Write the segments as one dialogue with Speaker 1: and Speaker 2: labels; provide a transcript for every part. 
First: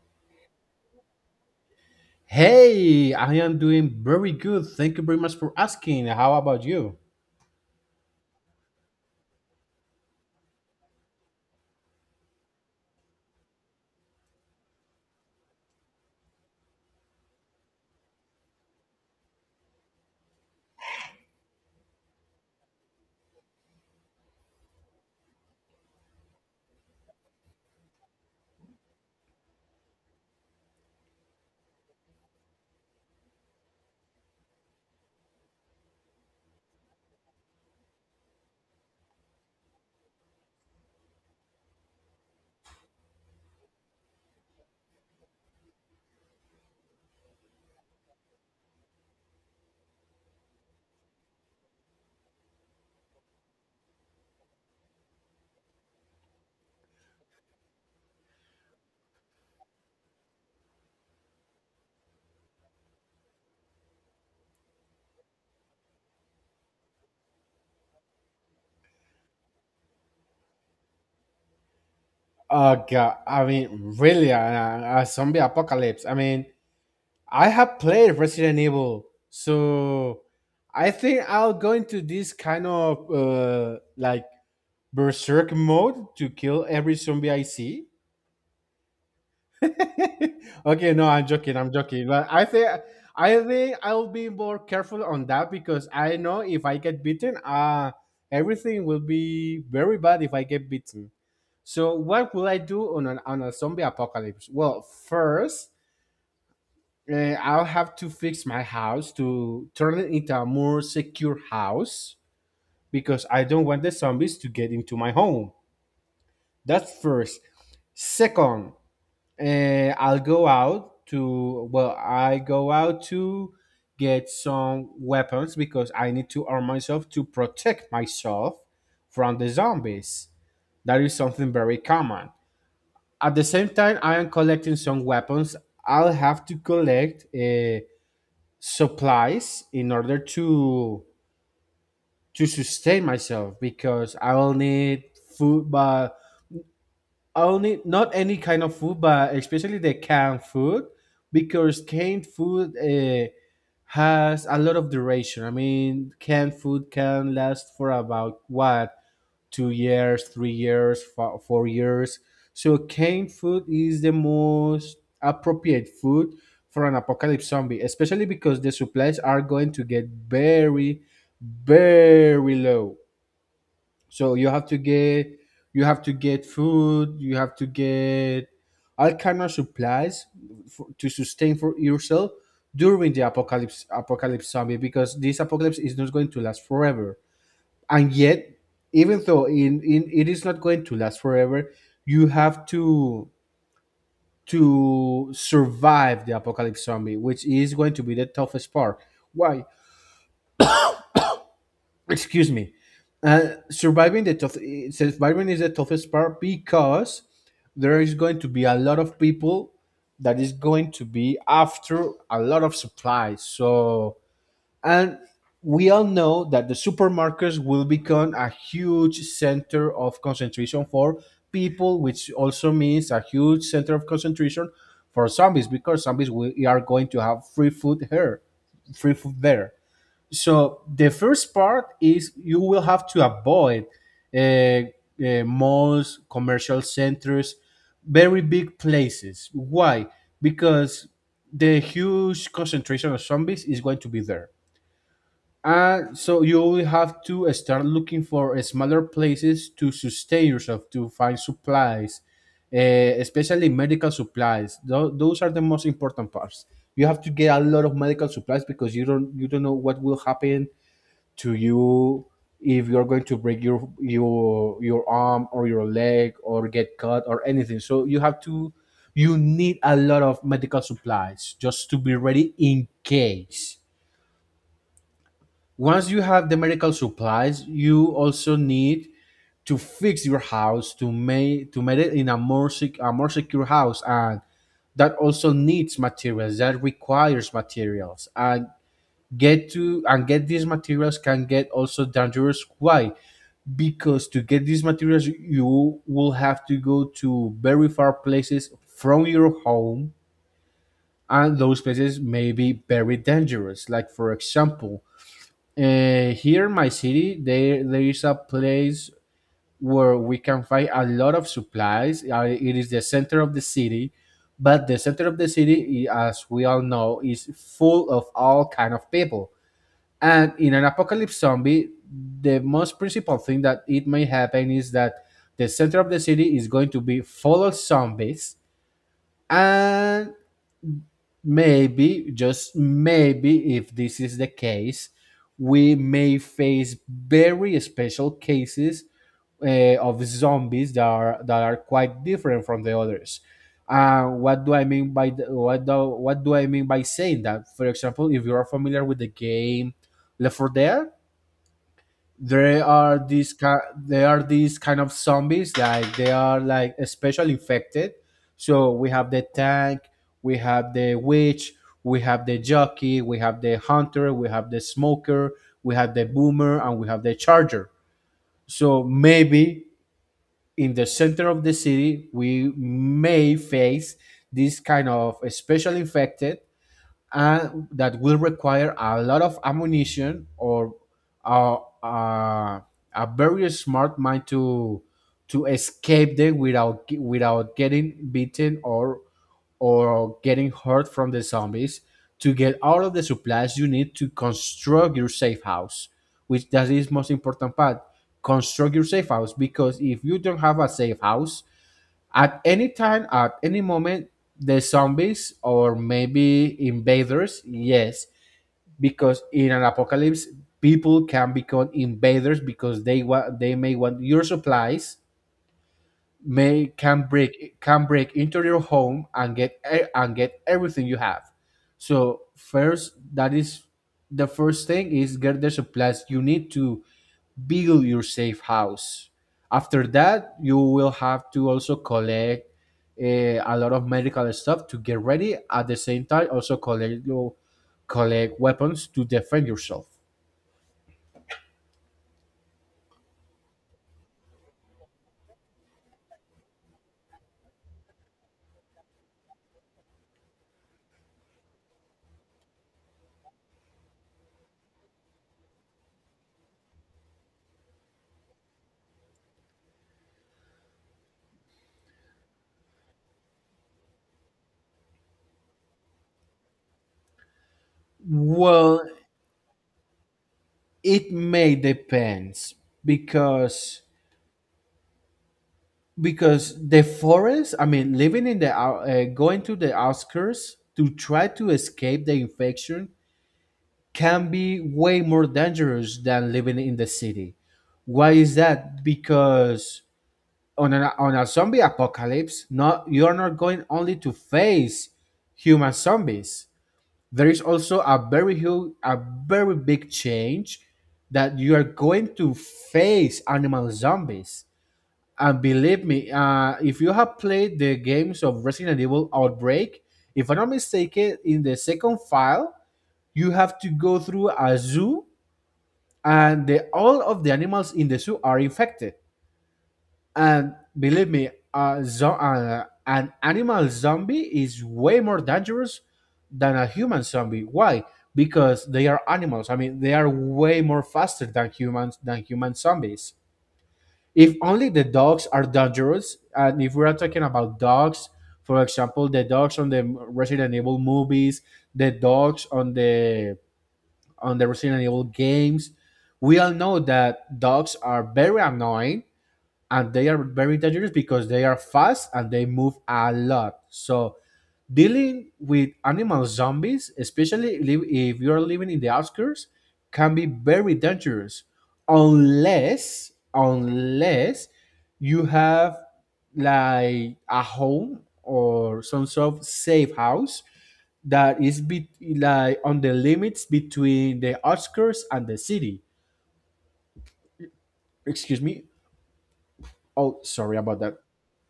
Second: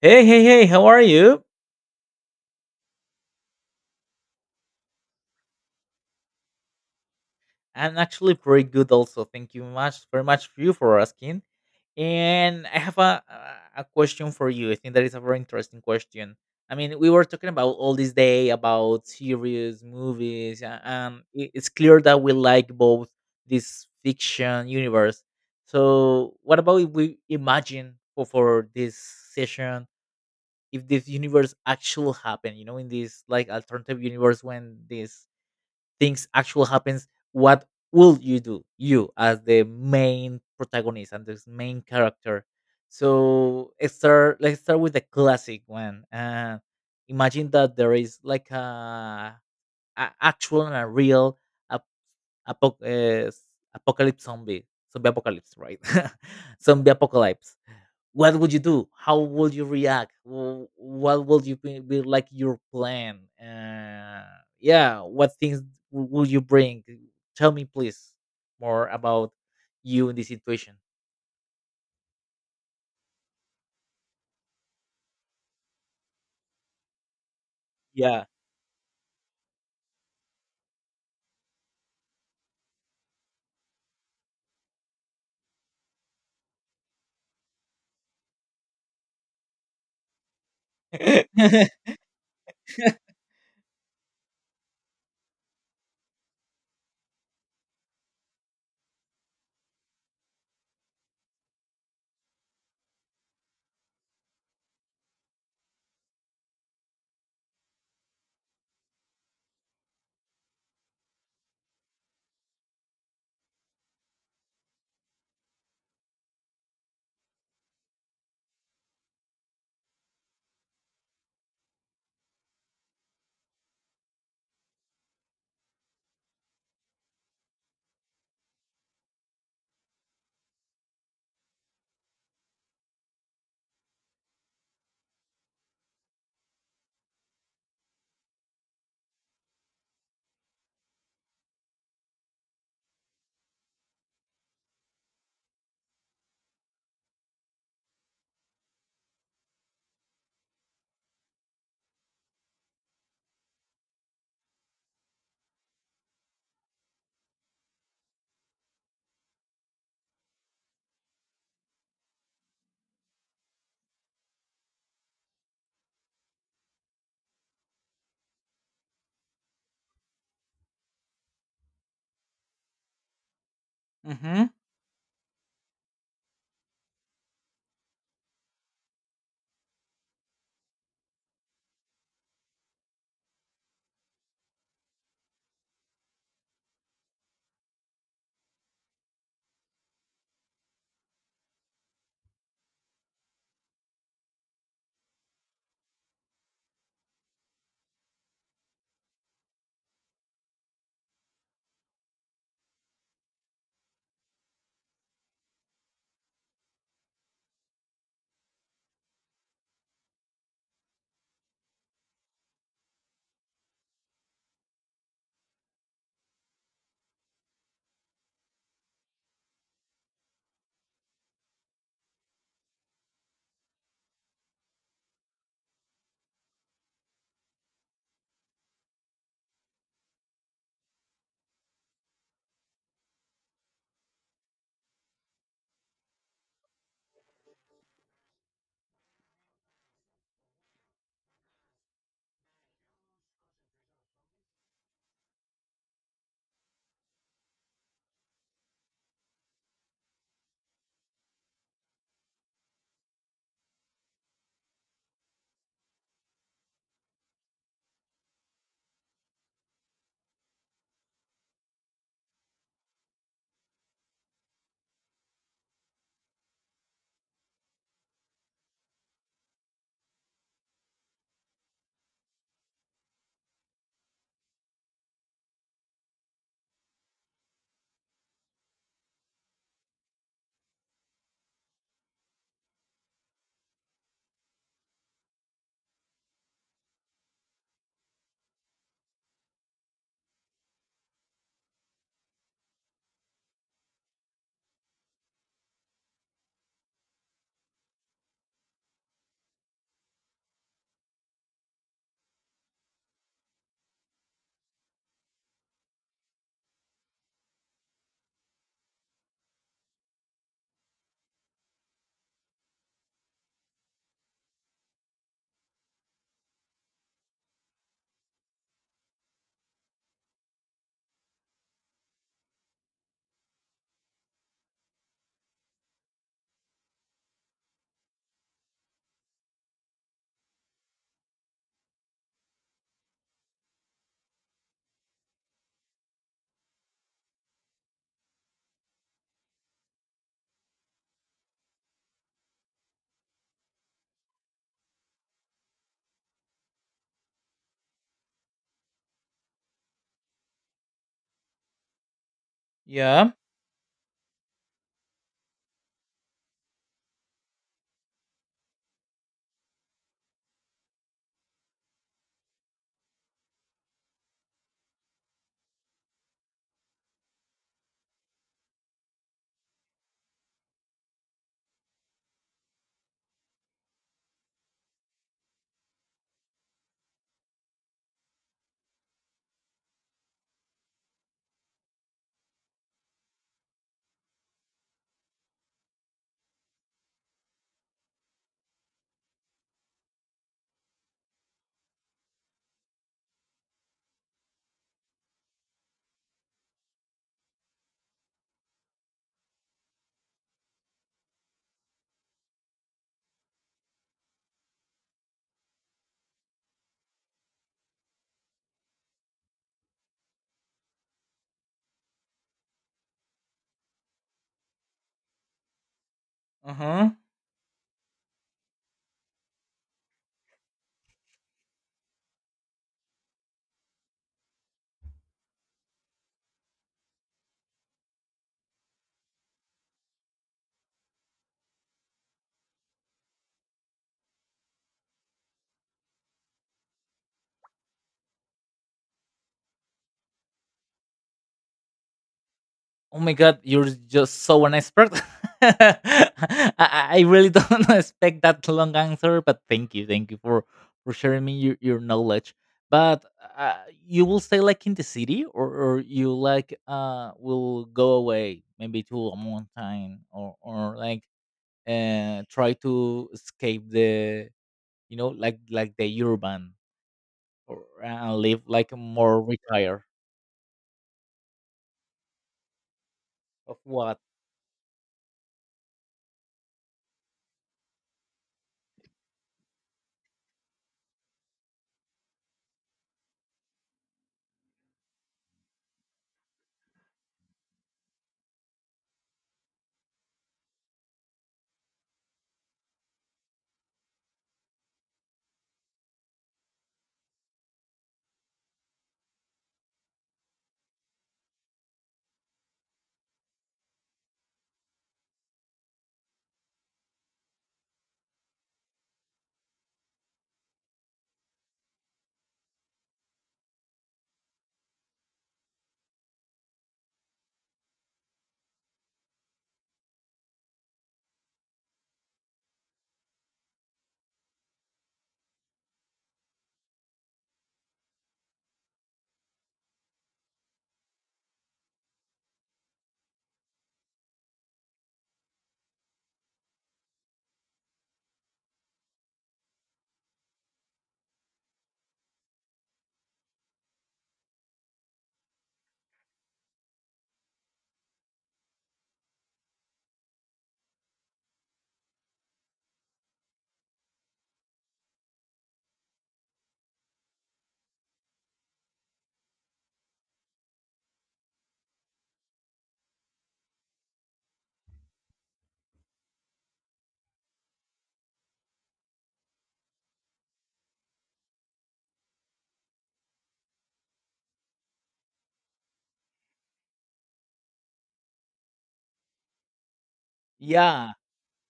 Speaker 1: Hey, hey, hey, how are you?
Speaker 2: Hey, I am doing very good. Thank you very much for asking. How about you?
Speaker 1: I'm actually pretty good also. Thank you much very much for you for asking. And I have a question for you. I think that is a very interesting question. I mean, we were talking about all this day about series, movies, and it's clear that we like both this fiction universe. So, what about if we imagine for this session if this universe actually happened, you know, in this like alternative universe when this things actually happens what will you do you as the main protagonist and this main character so let's start with the classic one imagine that there is like a actual and a real ap- apo- s- apocalypse zombie zombie apocalypse, right? Zombie apocalypse, what would you do? How would you react? Wh- What would you be like your plan? Yeah, what things would you bring? Tell me, please, more about you in this situation.
Speaker 2: God, I mean, really, a zombie apocalypse. I mean, I have played
Speaker 1: Yeah.
Speaker 2: Resident Evil, so I think I'll go into this kind of like berserk mode to kill every zombie I see. Okay, no, I'm joking. I'm joking. But I think I'll be more careful on that because I know if I get beaten, everything will be very bad if I get beaten. So what will I do on on a zombie apocalypse? Well, first, uh, I'll have to fix my house to turn it into a more secure house because I don't want the zombies to get into my home. That's first. Second, I'll go out to I go out to get some weapons because I need to arm myself to protect myself from the zombies. That is something very common. At the same time, I am collecting some weapons. I'll have to collect supplies in order to sustain myself because I will need food, but only not any kind of food, but especially the canned food, because canned food has a lot of duration. I mean, canned food can last for about what, 2 years, 3 years, 4 years. So canned food is the most appropriate food for an apocalypse zombie, especially because the supplies are going to get very, very low. So you
Speaker 1: Hmm.
Speaker 2: have to get food, you have to get all kind of supplies for, to sustain for yourself during the apocalypse zombie because this apocalypse is not going to last forever. And yet, even though in it is not going to last forever, you have to survive the apocalypse zombie, which is going to be the toughest part. Why? Excuse me. uh, surviving the tough Surviving is the toughest part because there is going to be a lot of people that is going to be after a lot of supplies, so and we all know that the supermarkets will become a huge center of concentration for people, which also means a huge center of concentration for zombies because are going to have free food here, free food there, so the first part is you will have to avoid malls, commercial centers, very big places. Why? Because the huge concentration of zombies is going to be there, and so you will have to start looking for smaller places to sustain yourself, to find supplies, especially medical supplies. Those are the most important parts. You have to get a lot of medical supplies because you don't know what will happen to you if you're going to break your arm or your leg or get cut or anything, so you have to, you need a lot of medical supplies just to be ready in case. Once you have the medical supplies, you also need to fix your house to make it in a more secure house, and that also needs materials, that requires materials, and get to and get these materials can get also dangerous. Why? Because to get these materials you will have to go to very far places from your home, and those places may be very dangerous, like for example, here in my city there is a place where we can find a lot of supplies. It is the center of the city, but the center of the city, as we all know, is full of all kind of people, and in an apocalypse zombie, the most principal thing that it may happen is that the center of the city is going to be full of zombies. And maybe, just maybe, if this is the case, we may face very special cases of zombies that are, quite different from the others. What do I mean by saying that? For example, if you are familiar with the game Left 4 Dead, there are
Speaker 1: Yeah.
Speaker 2: these kind of zombies, like they are like especially infected. So we have the tank, we have the witch, we have the jockey, we have the hunter, we have the smoker, we have the boomer, and we have the charger. So maybe in the center of the city we may face this kind of especially infected, and that will require a lot of ammunition or a, a, a very smart mind to escape them without getting beaten or getting hurt from the zombies, to get all of the supplies you need to construct your safe house, which that is most important part. Construct your safe house because if you don't have a safe house, at any time, at any moment, the zombies or maybe invaders, yes, because in an apocalypse, people can become invaders because they may want your supplies, may
Speaker 1: Uh-huh.
Speaker 2: can break into your home and get e- and get everything you have. So first, that is, the first thing is get the supplies you need to build your safe house. After that, you will have to also collect a lot of medical stuff to get ready. At the same time, also collect your collect weapons to defend yourself.
Speaker 1: Oh my god, you're just so an expert. I, I I really don't expect that long answer, but thank you for sharing me your knowledge. But you will stay like in the city, or you like will go away maybe to a mountain, or like try to escape the you know like the urban or and live like
Speaker 2: Well,
Speaker 1: more retired.
Speaker 2: it may depends
Speaker 1: Of
Speaker 2: because
Speaker 1: what?
Speaker 2: the forest. I mean, living in the going to the outskirts to try to escape the infection can be way more dangerous than living in the city. Why is that? Because on on a zombie apocalypse, not you're not going only to face human zombies. There is also a very a very big change that you are going to face animal zombies. And believe me, if you have played the games of Resident Evil Outbreak, if I'm not mistaken, in the second file, you have to go through a zoo and all of the animals in the zoo are infected. And believe me, an animal zombie is way more dangerous than a human zombie. Why? Because they are animals. I mean, they are way more faster than humans, than human zombies. If only the dogs are dangerous, and if we are talking about dogs, for example, the dogs on the Resident Evil movies, the dogs on the Resident Evil games. We all know that dogs are very annoying and they are very dangerous because they are fast and they move a lot. So dealing with animal zombies, especially if you are living in the outskirts, can be very dangerous unless, you have like a home or some sort of safe house that like on the limits between the outskirts and the city. Excuse me. Oh, sorry about
Speaker 1: Yeah,
Speaker 2: that.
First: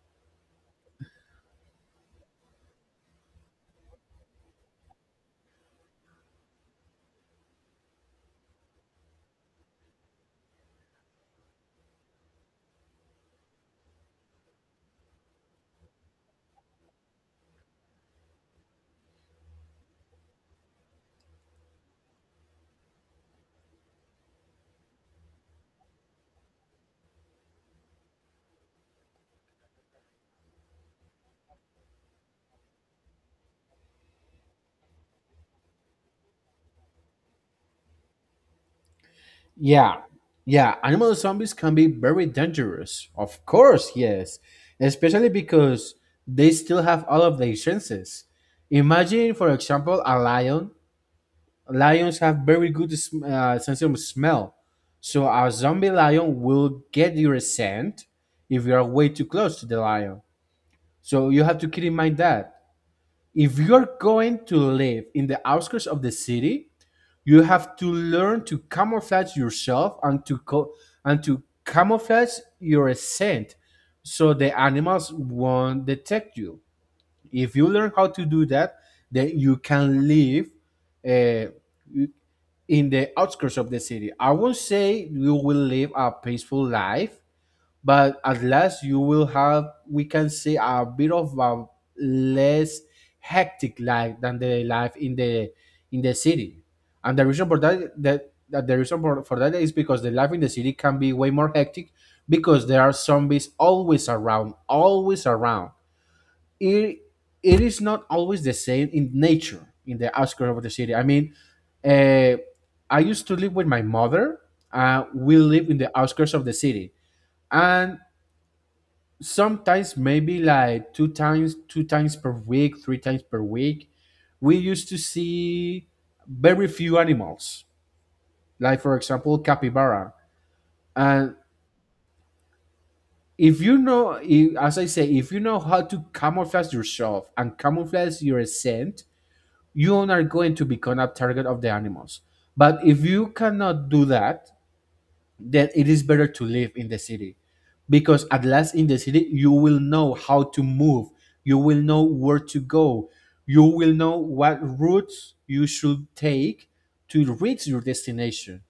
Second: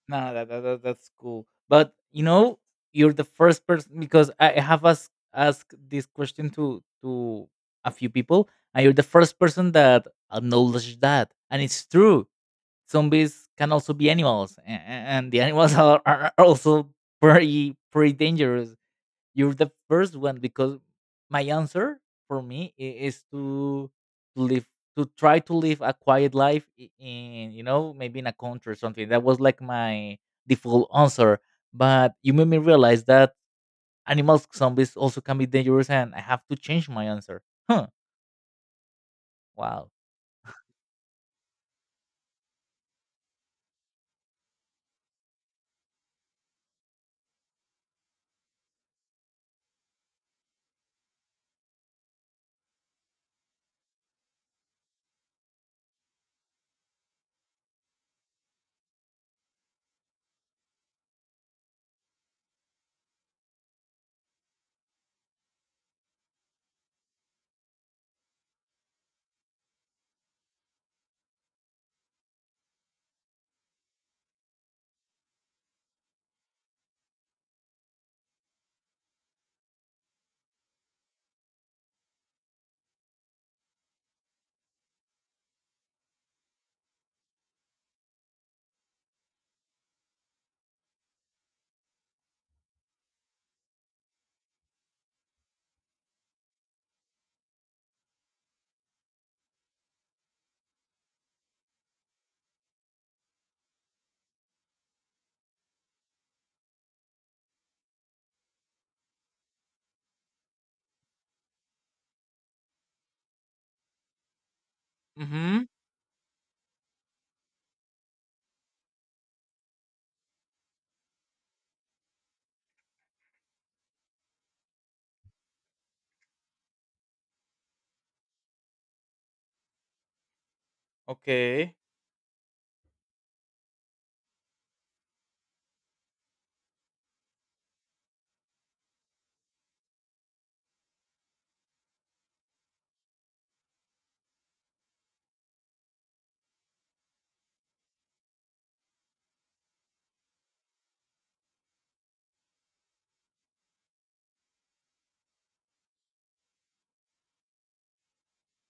Speaker 1: no, that that's cool. But you know, you're the first person because I have asked this question to a few people, and you're the first person that acknowledged that, and it's true. Zombies can also be animals, and the animals are are also pretty dangerous. You're the first one because my answer for me is to live to try to live a quiet life in you know maybe in a country or something that was like my default answer, but you made me realize that animals zombies also can be dangerous and I have to change my answer. Huh. Wow.
Speaker 2: Yeah, yeah. Animal zombies can be very dangerous. Of course, yes, especially because they still have all of their senses. Imagine, for example, a lion. Lions have very good sense of smell, so a zombie lion will get your scent if you are way too close to the lion. So you have to keep in mind that. If you're going to live in the outskirts of the city, you have to learn to camouflage yourself and to camouflage your scent so the animals won't detect you. If you learn how to do that, then you can live uh, in the outskirts of the city. I won't say you will live a peaceful life, but at last you will have, we can say, a bit of a less hectic life than the life in the city. And the reason for that that, that the reason for that is because the life in the city can be way more hectic because there are zombies always around, it, it is not always the same in nature in the outskirts of the city, I mean. uh, I used to live with my mother. We
Speaker 1: Mm-hmm.
Speaker 2: live in the outskirts of the city, and sometimes maybe like two times, per week, three times per week, we used to see very few animals, like for example capybara. And
Speaker 1: Okay.
Speaker 2: if you know, if as I say, if you know how to camouflage yourself and camouflage your scent, you are not going to become a target of the animals. But if you cannot do that, then it is better to live in the city, because at last, in the city you will know how to move, you will know where to go, you will know what routes you should take to reach your destination.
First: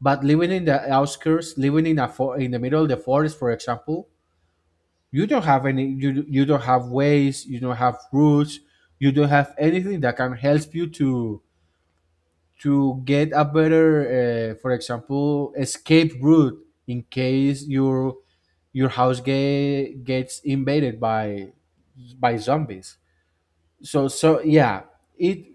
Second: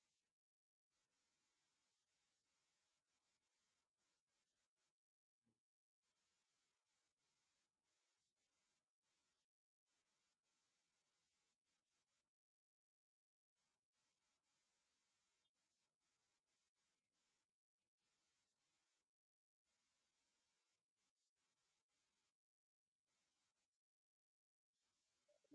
Speaker 2: But living in the outskirts, living in a in the middle of the forest, for example, you don't have any, you don't have ways, you don't have routes, you don't have anything that can help you to get a better, for example, escape route in case your gets invaded by zombies. So yeah, it,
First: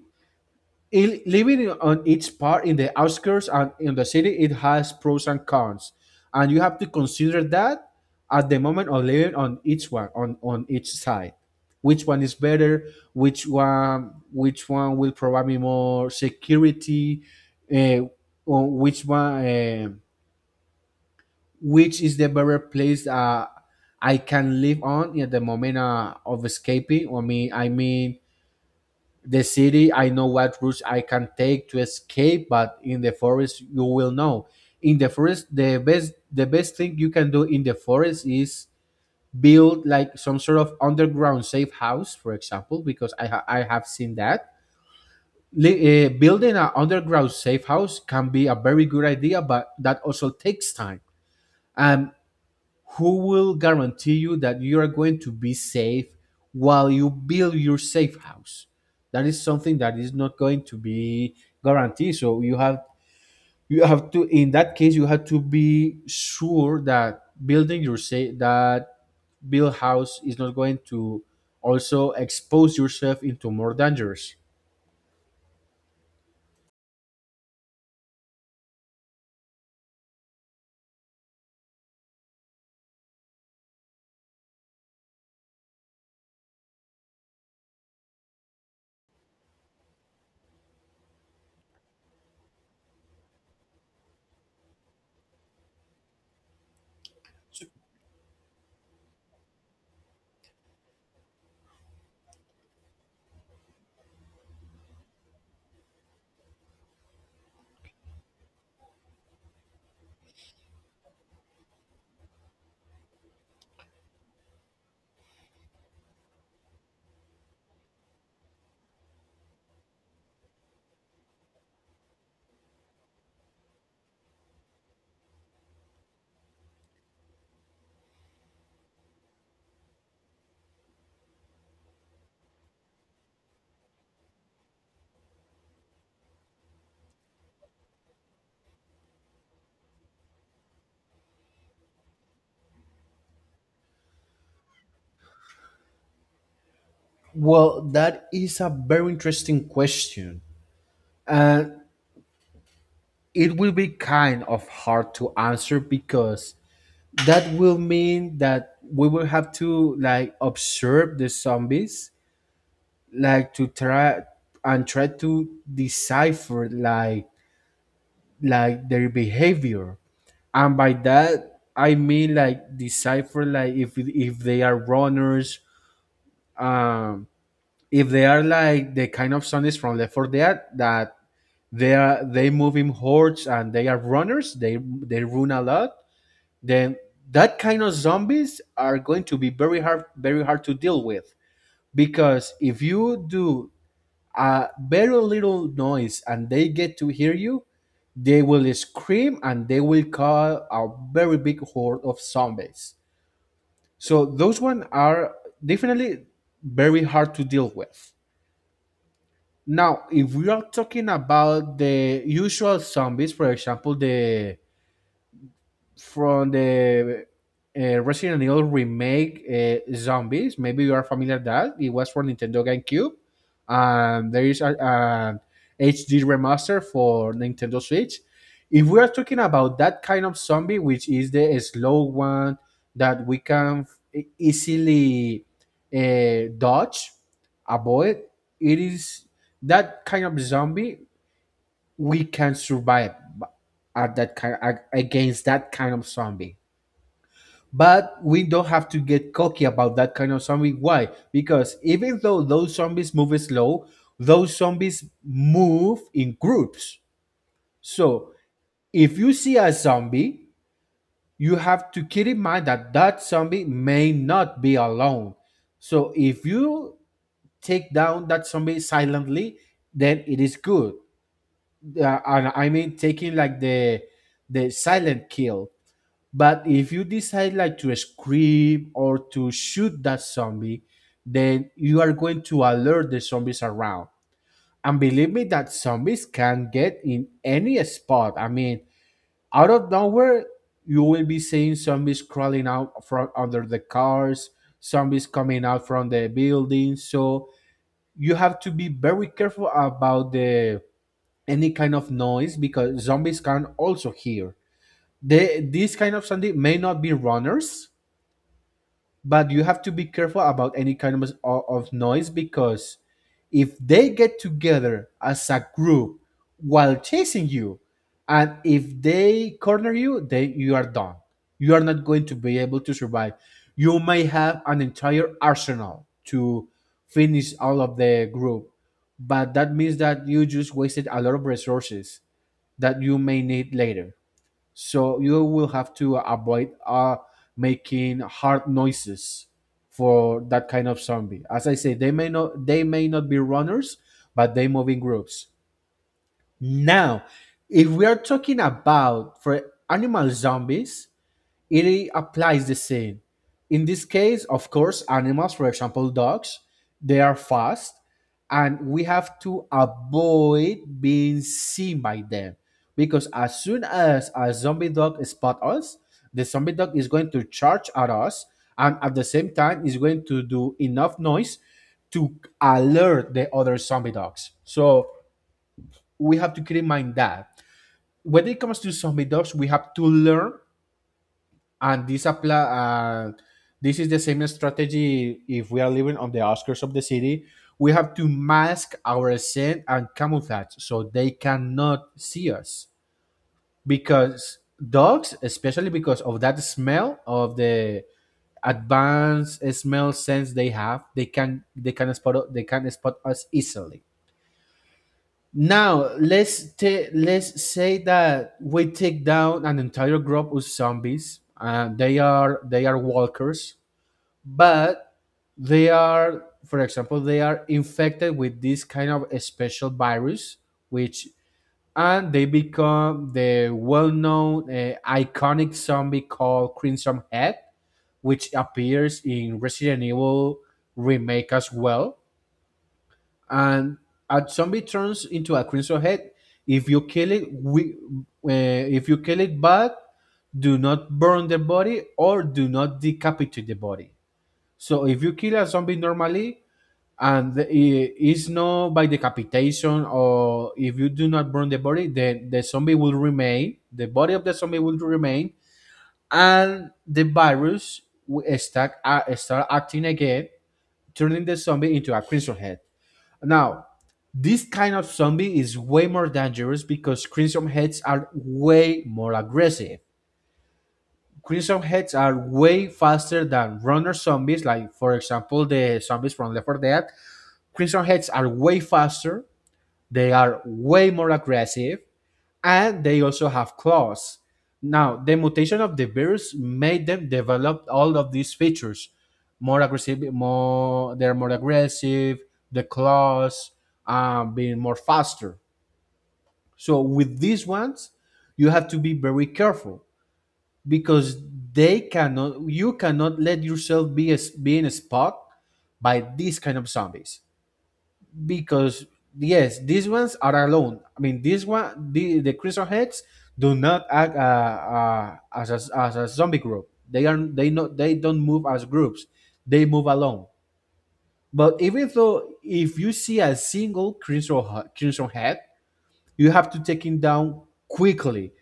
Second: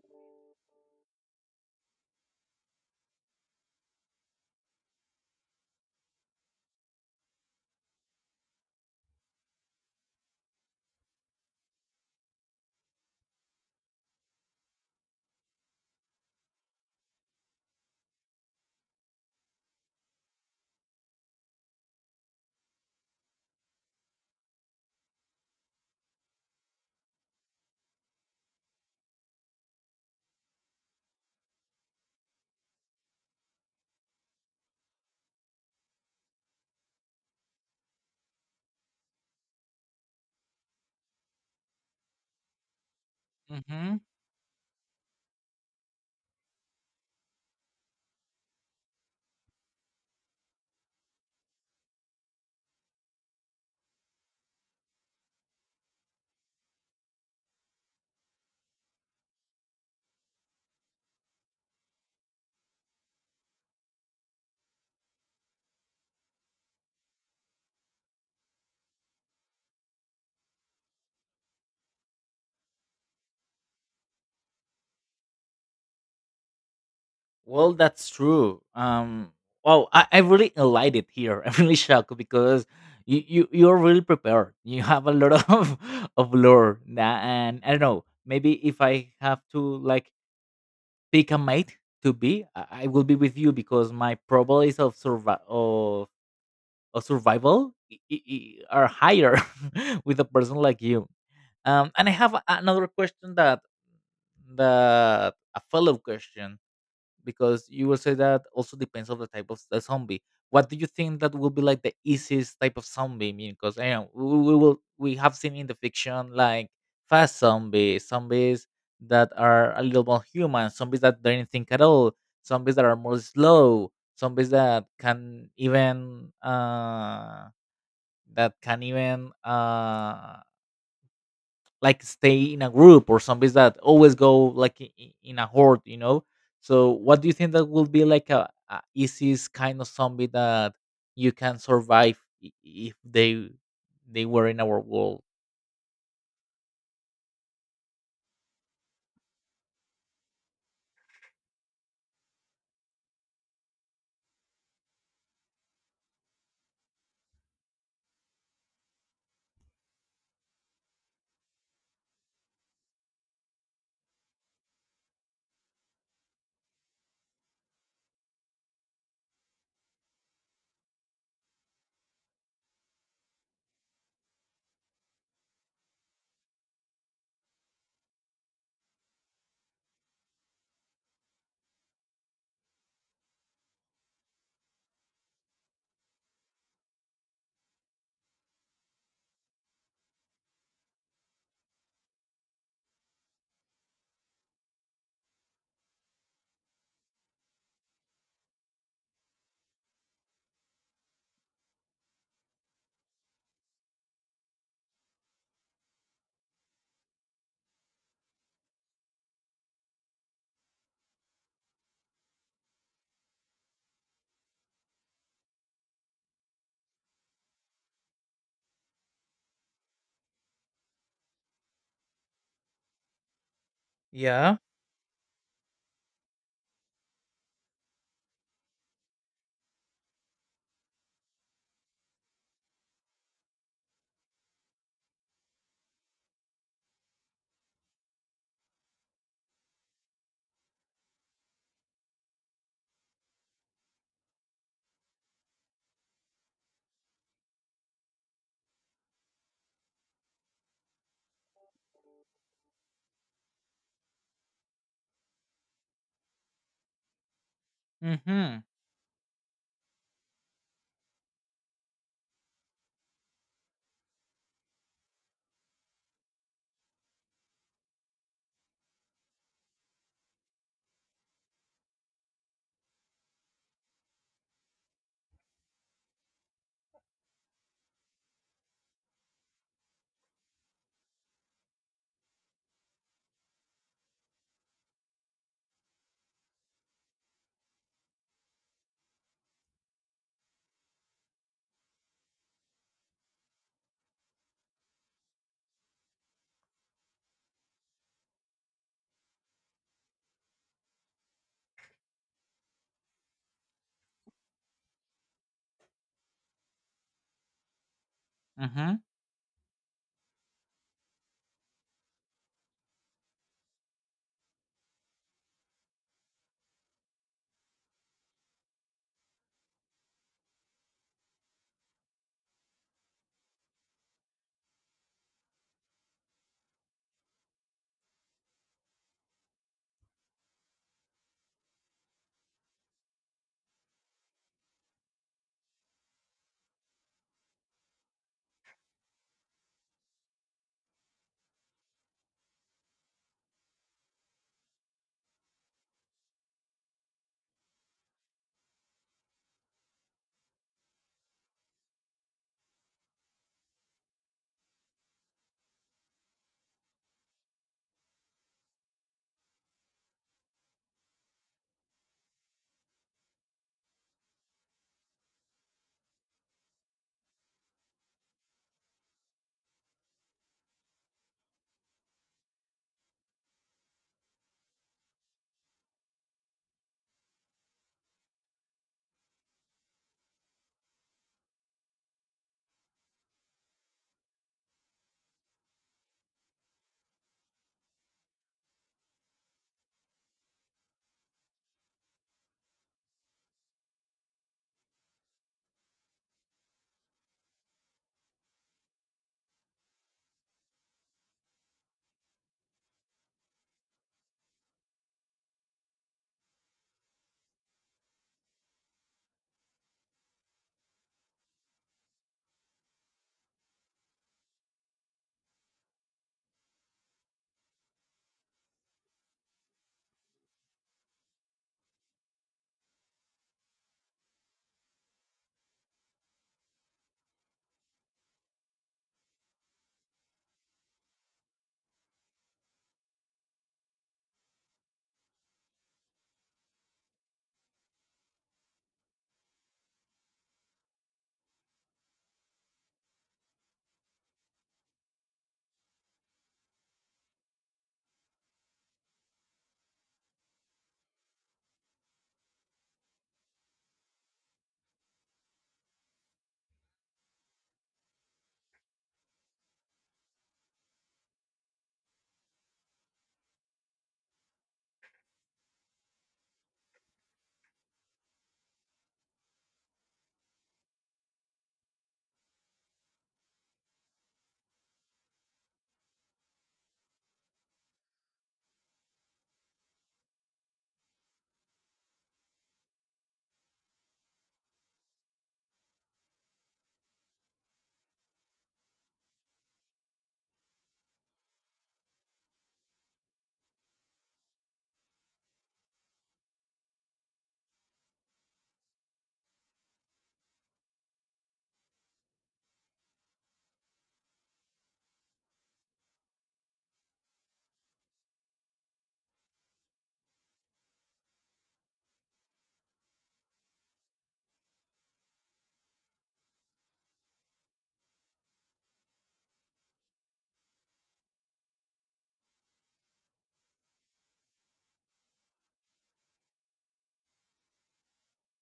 Speaker 2: Living on each part, in the outskirts and in the city, it has pros and cons, and you have to consider that at the moment of living on each one, on each side. Which one is better? Which one? Which one will provide me more security? Uh, or which one? Which is the better place I can live on at the moment of escaping? I mean, the city, I know what routes I can take to escape, but in the forest you will know. In the forest, the best thing you can do in the forest is build like some sort of underground safe house, for example, because I have
Speaker 1: Mm-hmm.
Speaker 2: seen that. Building an underground safe house can be a very good idea, but that also takes time. um who will guarantee you that you are going to be safe while you build your safe house? That is something that is not going to be guaranteed. So you have, you have to in that case, you have to be sure that building your safe that build house is not going to also expose yourself into more dangers.
Speaker 1: Well, that's true. Wow, I really delighted here. I'm really shocked because you you're really prepared. You have a lot of of lore, and I don't know. Maybe if I have to like pick a mate to be, I will be with you because my probabilities of of survival are higher with a person like you. And I have another question that a follow up question because you will say that also depends on the type of the zombie. What do you think that will be like the easiest type of zombie? I mean, because you know, we will we have seen in the fiction like fast zombies, zombies that are a little more human, zombies that don't think at all, zombies that are more slow, zombies that can even like stay in a group or zombies that always go like in a horde, you know, so what do you think that would be like a easiest kind of zombie that you can survive if they they were in our world?
Speaker 2: Well, that is a very interesting question, and it will be kind of hard to answer because that will mean that we will have to, like, observe the zombies, like, to try and try to decipher, like, their behavior. And by that I mean, like, decipher, like, if they are runners. um if they are like the kind of zombies from Left 4 Dead, that they are, they move in hordes and they are runners, they run a lot. Then that kind of zombies are going to be very hard, to deal with, because if you do a very little noise and they get to hear you, they will scream and they will call a very big horde of zombies. So those one are definitely very hard to deal with. Now, if we are talking about the usual zombies, for example, the from the Resident Evil remake, zombies. Maybe you are familiar with that. It was for Nintendo GameCube. There
Speaker 1: Yeah.
Speaker 2: is a HD remaster for Nintendo Switch. If we are talking about that kind of zombie, which is the slow one that we can easily dodge, avoid, it is that kind of zombie we can survive at. Against that kind of zombie. But we don't have to get cocky about that kind of zombie. Why? Because even though those zombies move slow, those zombies move in groups. So
Speaker 1: Mm-hmm.
Speaker 2: if you see a zombie, you have to keep in mind that that zombie may not be alone. So if you take down that zombie silently, then it is good. Yeah, and I mean taking like the silent kill. But if you decide like to scream or to shoot that zombie, then you are going to alert the zombies around. And believe me that zombies can get in any spot. I mean, out of nowhere, you will be seeing zombies crawling out from under the cars, zombies coming out from the building. So you have to be very careful about the any kind of noise, because zombies can also hear. They, this kind of zombie may not be runners,
Speaker 1: Mm-hmm.
Speaker 2: but you have to be careful about any kind of noise, because if they get together as a group while chasing you, and if they corner you, then you are done. You are not going to be able to survive. You may have an entire arsenal to finish all of the group, but that means that you just wasted a lot of resources that you may need later. So you will have to avoid making hard noises for that kind of zombie. As I say, they may not be runners, but they move in groups. Now, if we are talking about for animal zombies, it applies the same. In this case, of course, animals, for example, dogs, they are fast, and we have to avoid being seen by them, because as soon as a zombie dog spots us, the zombie dog is going to charge at us, and at the same time is going to do enough noise to alert the other zombie dogs. So we have to keep in mind that when it comes to zombie dogs, we have to learn, and this apply, this is the same strategy. If we are living on the outskirts of the city, we have to mask our scent and camouflage so they cannot see us, because dogs, especially because of that smell of the advanced smell sense they have, they can they can spot us easily. Now, let's say that we take down an entire group of zombies. They are walkers, but they are, for example, they are infected with this kind of a special virus, which, and they become the well-known iconic zombie called crimson head, which appears in Resident Evil remake as well. And a zombie turns into a crimson head if you kill it. If you kill it but do not burn the body or do not decapitate the body. So if you kill a zombie normally, and it's not by decapitation, or if you do not burn the body, then the zombie will remain. The body of the zombie will remain, and the virus will start acting again, turning the zombie into a crimson head. Now, this kind of zombie is way more dangerous because crimson heads are way more aggressive. Crimson heads are way faster than runner zombies, like for example the zombies from Left 4 Dead. Crimson heads are way faster, they are way more aggressive, and they also have claws. Now, the mutation of the virus made them develop all of these features. More aggressive, more they're more aggressive, the claws, being more faster. So with these ones, you have to be very careful because they cannot you cannot let yourself be in a spot by these kind of zombies, because yes, these ones are alone. I mean, this one, the crystal heads do not act as a, zombie group. They don't move as groups. They move alone. But even though, if you see a single crystal head, you have to take him down quickly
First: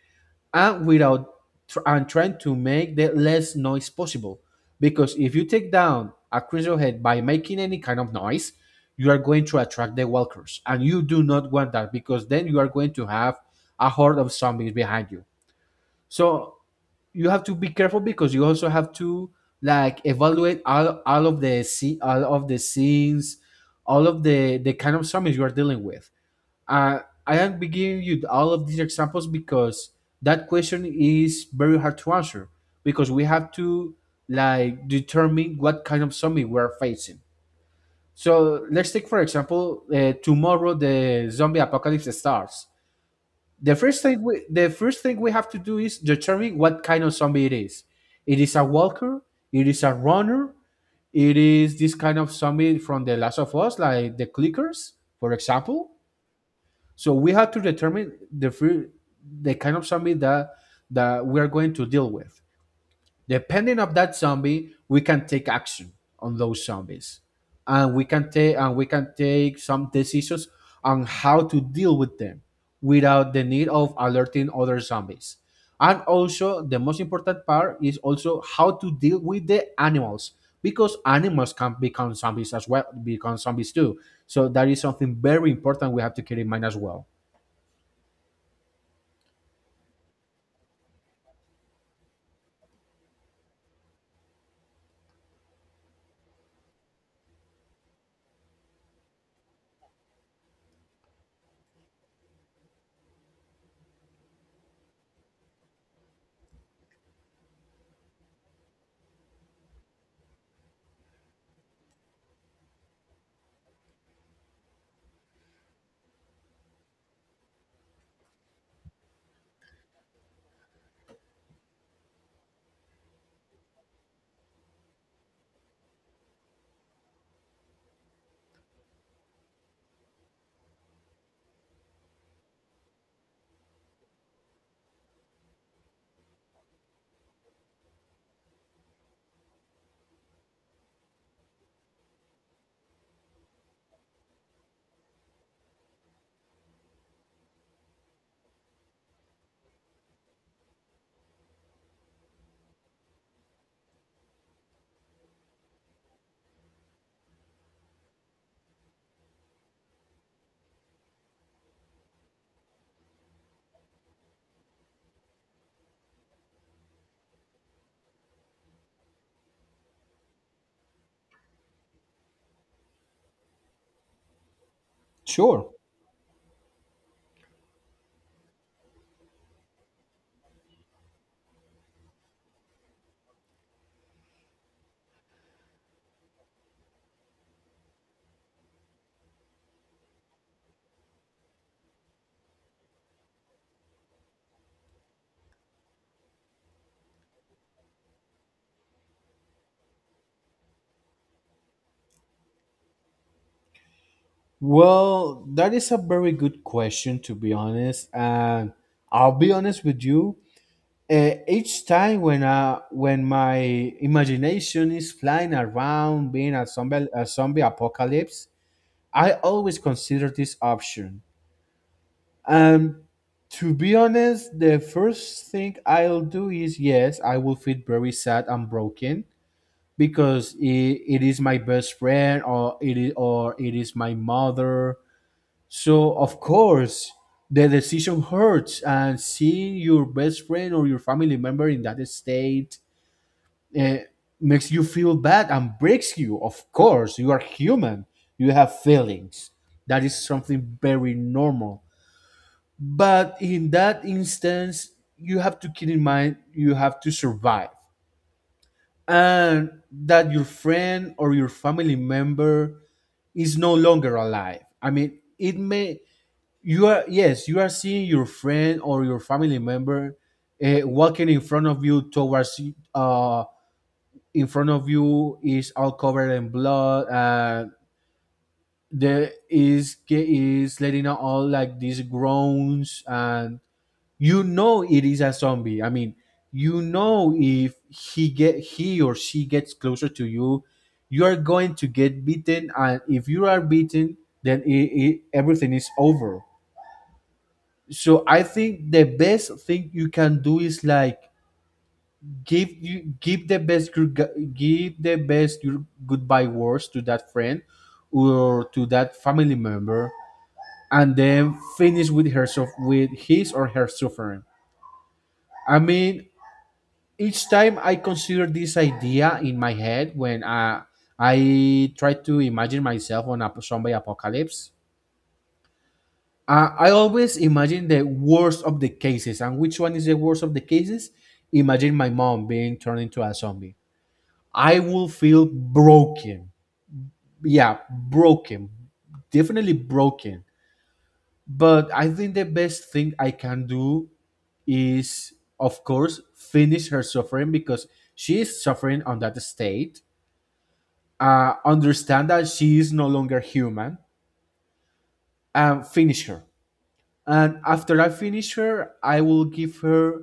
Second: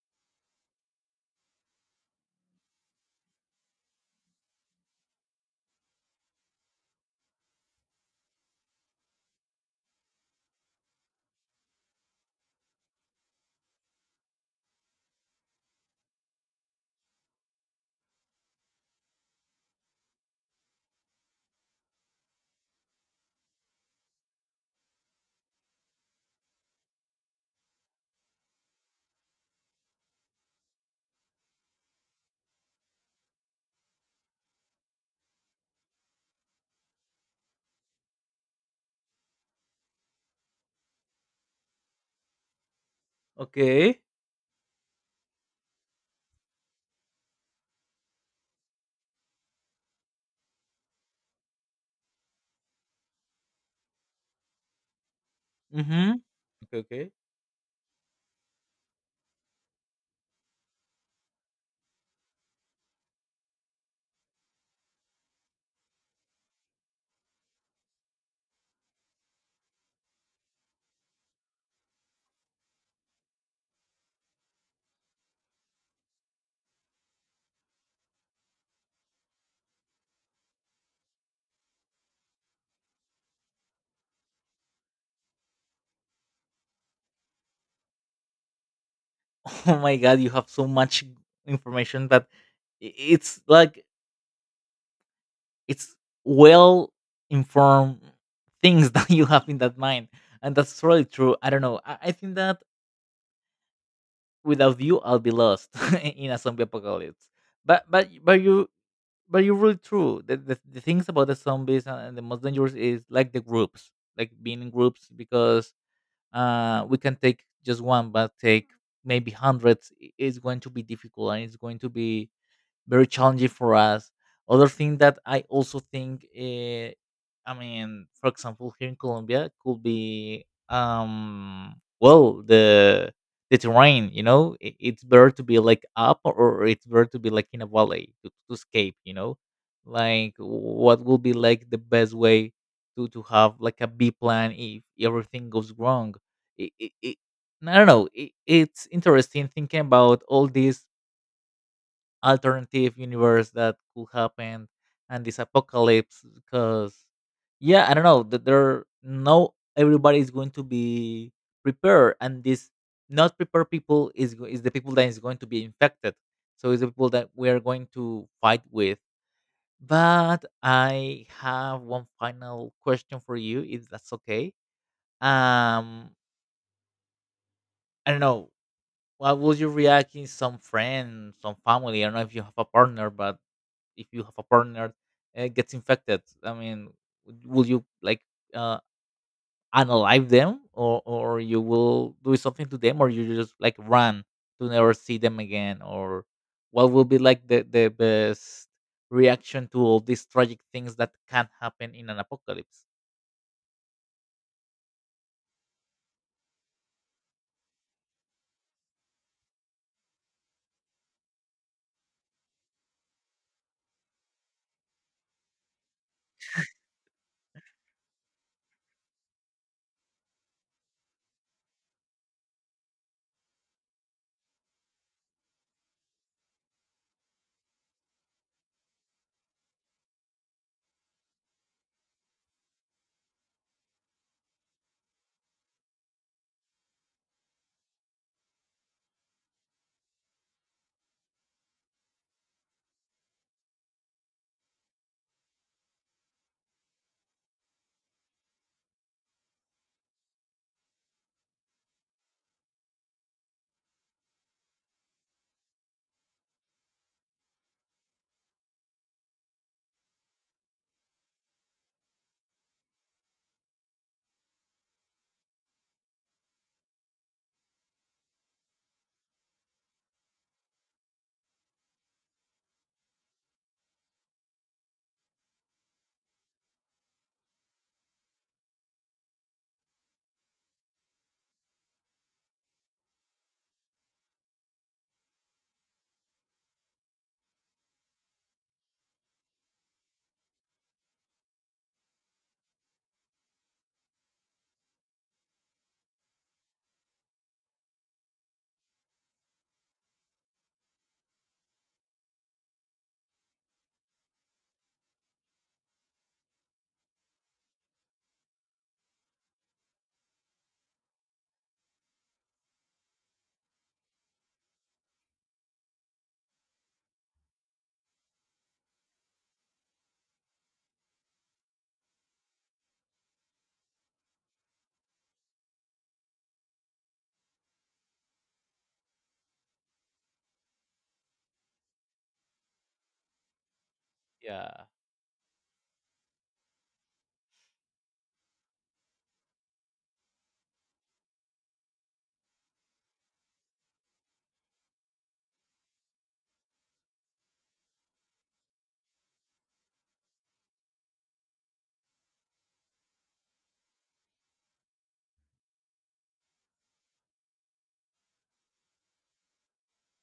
Speaker 2: and without tr- and trying to make the less noise possible, because if you take down a crystal head by making any kind of noise, you are going to attract the walkers, and you do not want that because then you are going to have a horde of zombies behind you. So you have to be careful because you also have to, like, evaluate all of the scene all of the scenes, all of the kind of zombies you are dealing with. uh, I am giving you all of these examples because that question is very hard to answer, because we have to, like, determine what kind of zombie we are facing. So let's take for example, tomorrow the zombie apocalypse starts.
Speaker 1: Okay.
Speaker 2: The first thing we have to do is determine what kind of zombie it is. It is a walker. It is a runner. It is this kind of zombie from The Last of Us, like the clickers, for example.
Speaker 1: Mm-hmm. Okay, okay.
Speaker 2: So we have to determine the kind of zombie that we are going to deal with. Depending of that zombie, we can take action on those zombies, and we can take some decisions on how to deal with them without the need of alerting other zombies. And also, the most important part is also how to deal with the animals, because animals can become zombies as well, become zombies too. So that is something very important we have to keep in mind as well.
Speaker 1: Oh my god, you have so much information that it's like it's well informed things that you have in that mind. And that's really true, I don't know, I think that without you I'll be lost in a zombie apocalypse. But you but you're really true. The things about the zombies and the most dangerous is like the groups, like being in groups because we can take just one, but take maybe hundreds. It's going to be difficult and it's going to be very challenging for us. Other thing that I also think, I mean, for example, here in Colombia could be, well, the terrain. You know, it's better to be like up, or it's better to be like in a valley to escape. You know, like what will be like the best way to have like a B plan if everything goes wrong. It, it, it, I don't know. It's interesting thinking about all these alternative universe that could happen and this apocalypse because yeah I don't know that there no everybody is going to be prepared and this not prepared people is the people that is going to be infected, so it's the people that we are going to fight with. But I have one final question for you, if that's okay.
Speaker 2: Sure.
Speaker 1: um I don't know. What would you react in some friend, some family? I don't know if you have a partner, but if you have a partner gets infected, I mean, would you like uh, unalive them, or you will do something to them, or you just like run to never see them again, or what will be like the best reaction to all these tragic things that can happen in an apocalypse?
Speaker 2: Well, that is a very good question, to be honest. And I'll be honest with you. Each time when I, when my imagination is flying around being a zombie apocalypse, I always consider this option. And to be honest, the first thing I'll do is, yes, I will feel very sad and broken, because it is my best friend, or it is my mother. So of course, the decision hurts, and seeing your best friend or your family member in that state, eh, makes you feel bad and breaks you. Of course, you are human. You have feelings. That is something very normal. But in that instance, you have to keep in mind you have to survive, and that your friend or your family member is no longer alive. I mean, it may, you are, yes, you are seeing your friend or your family member walking in front of you in front of you, is all covered in blood, and there is letting out all like these groans, and you know it is a zombie. I mean, you know, if he get, he or she gets closer to you, you are going to get beaten, and if you are beaten, then everything is over. So I think the best thing you can do is, like, give the best, your goodbye words, to that friend or to that family member, and then finish with her with his or her suffering. I mean, each time I consider this idea in my head, when I try to imagine myself on a zombie apocalypse, I always imagine the worst of the cases. And which one is the worst of the cases? Imagine my mom being turned into a zombie. I
Speaker 1: Yeah.
Speaker 2: will feel broken. Yeah, broken. Definitely broken. But I think the best thing I can do is, of course, finish her suffering, because she is suffering on that state. Understand that she is no longer human, and finish her. And after I finish her, I will give her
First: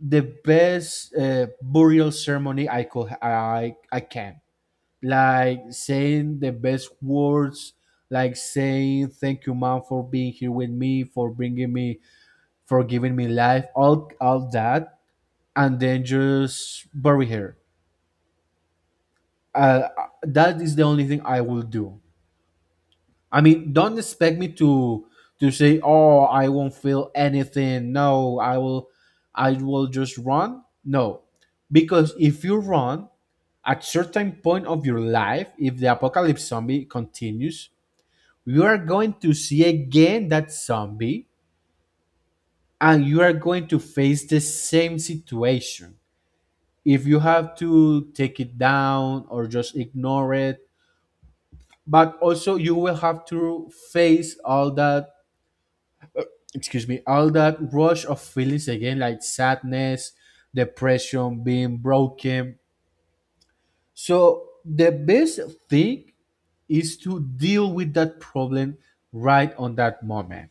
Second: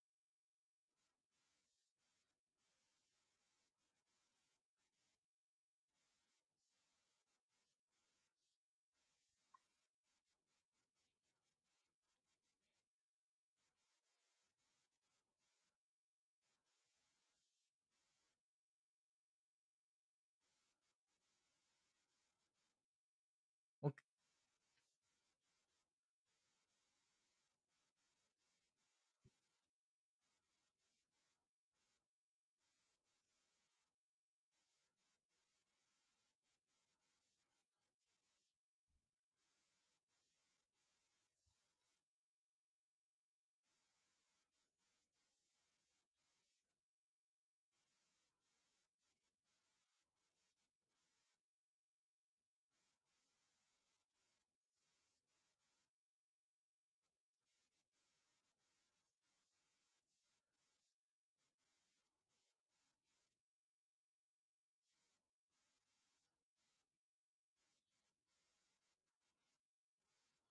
Speaker 2: the best burial ceremony I could I can. Like saying the best words, like saying, thank you, mom, for being here with me, for bringing me, for giving me life, all that, and then just bury her. That is the only thing I will do. I mean, don't
Speaker 1: Okay.
Speaker 2: expect me to say, "Oh, I won't feel anything." No, I will just run. No, because if you run, at certain point of your life, if the apocalypse zombie continues, you are going to see again that zombie, and you are going to face the same situation. If you have to take it down or just ignore it, but also you will have to face all that, excuse me, all that rush of feelings again, like sadness, depression, being broken. So the best thing is to deal with that problem right on that moment.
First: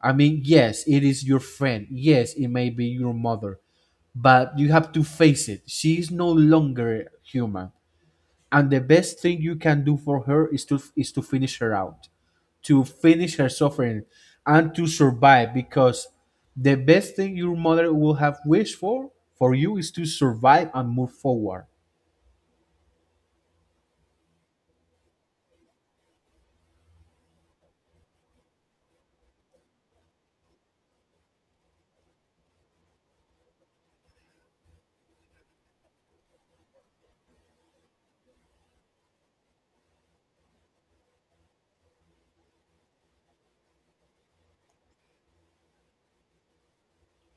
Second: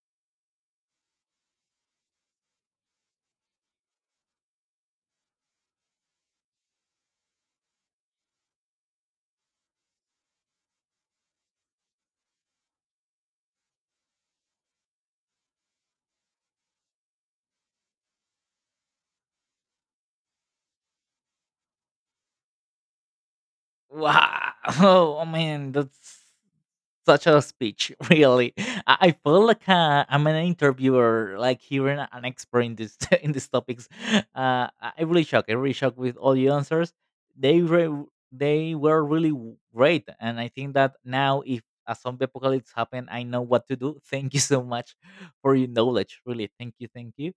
Speaker 2: I mean, yes, it is your friend. Yes, it may be your mother, but you have to face it. She is no longer human. And the best thing you can do for her is to, finish her out, to finish her suffering, and to survive, because the best thing your mother will have wished for, you is to survive and move forward.
Speaker 1: Wow. Oh man, that's such a speech. Really, I feel like I'm an interviewer like hearing an expert in this in these topics. I really shocked, I really shocked with all the answers. They were really great, and I think that now if a zombie apocalypse happened, I know what to do. Thank you so much for your knowledge. Really, thank you.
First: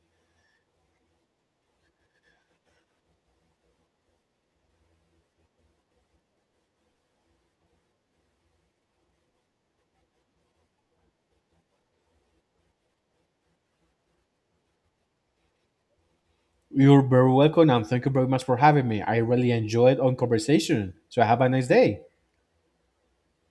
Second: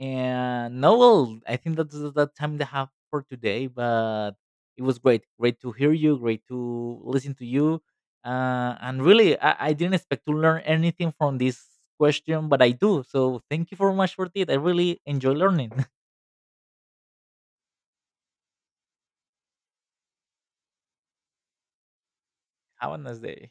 Speaker 1: And no, well, I think that's the time they have for today. But it was great, great to hear you, great to listen to you, and really, I didn't expect to learn anything from this question, but I do. So thank you very much for it. I really enjoy learning.
Speaker 2: You're very welcome, and thank you very much for having me. I really enjoyed our conversation. So have a nice day.
Speaker 1: Have a nice day.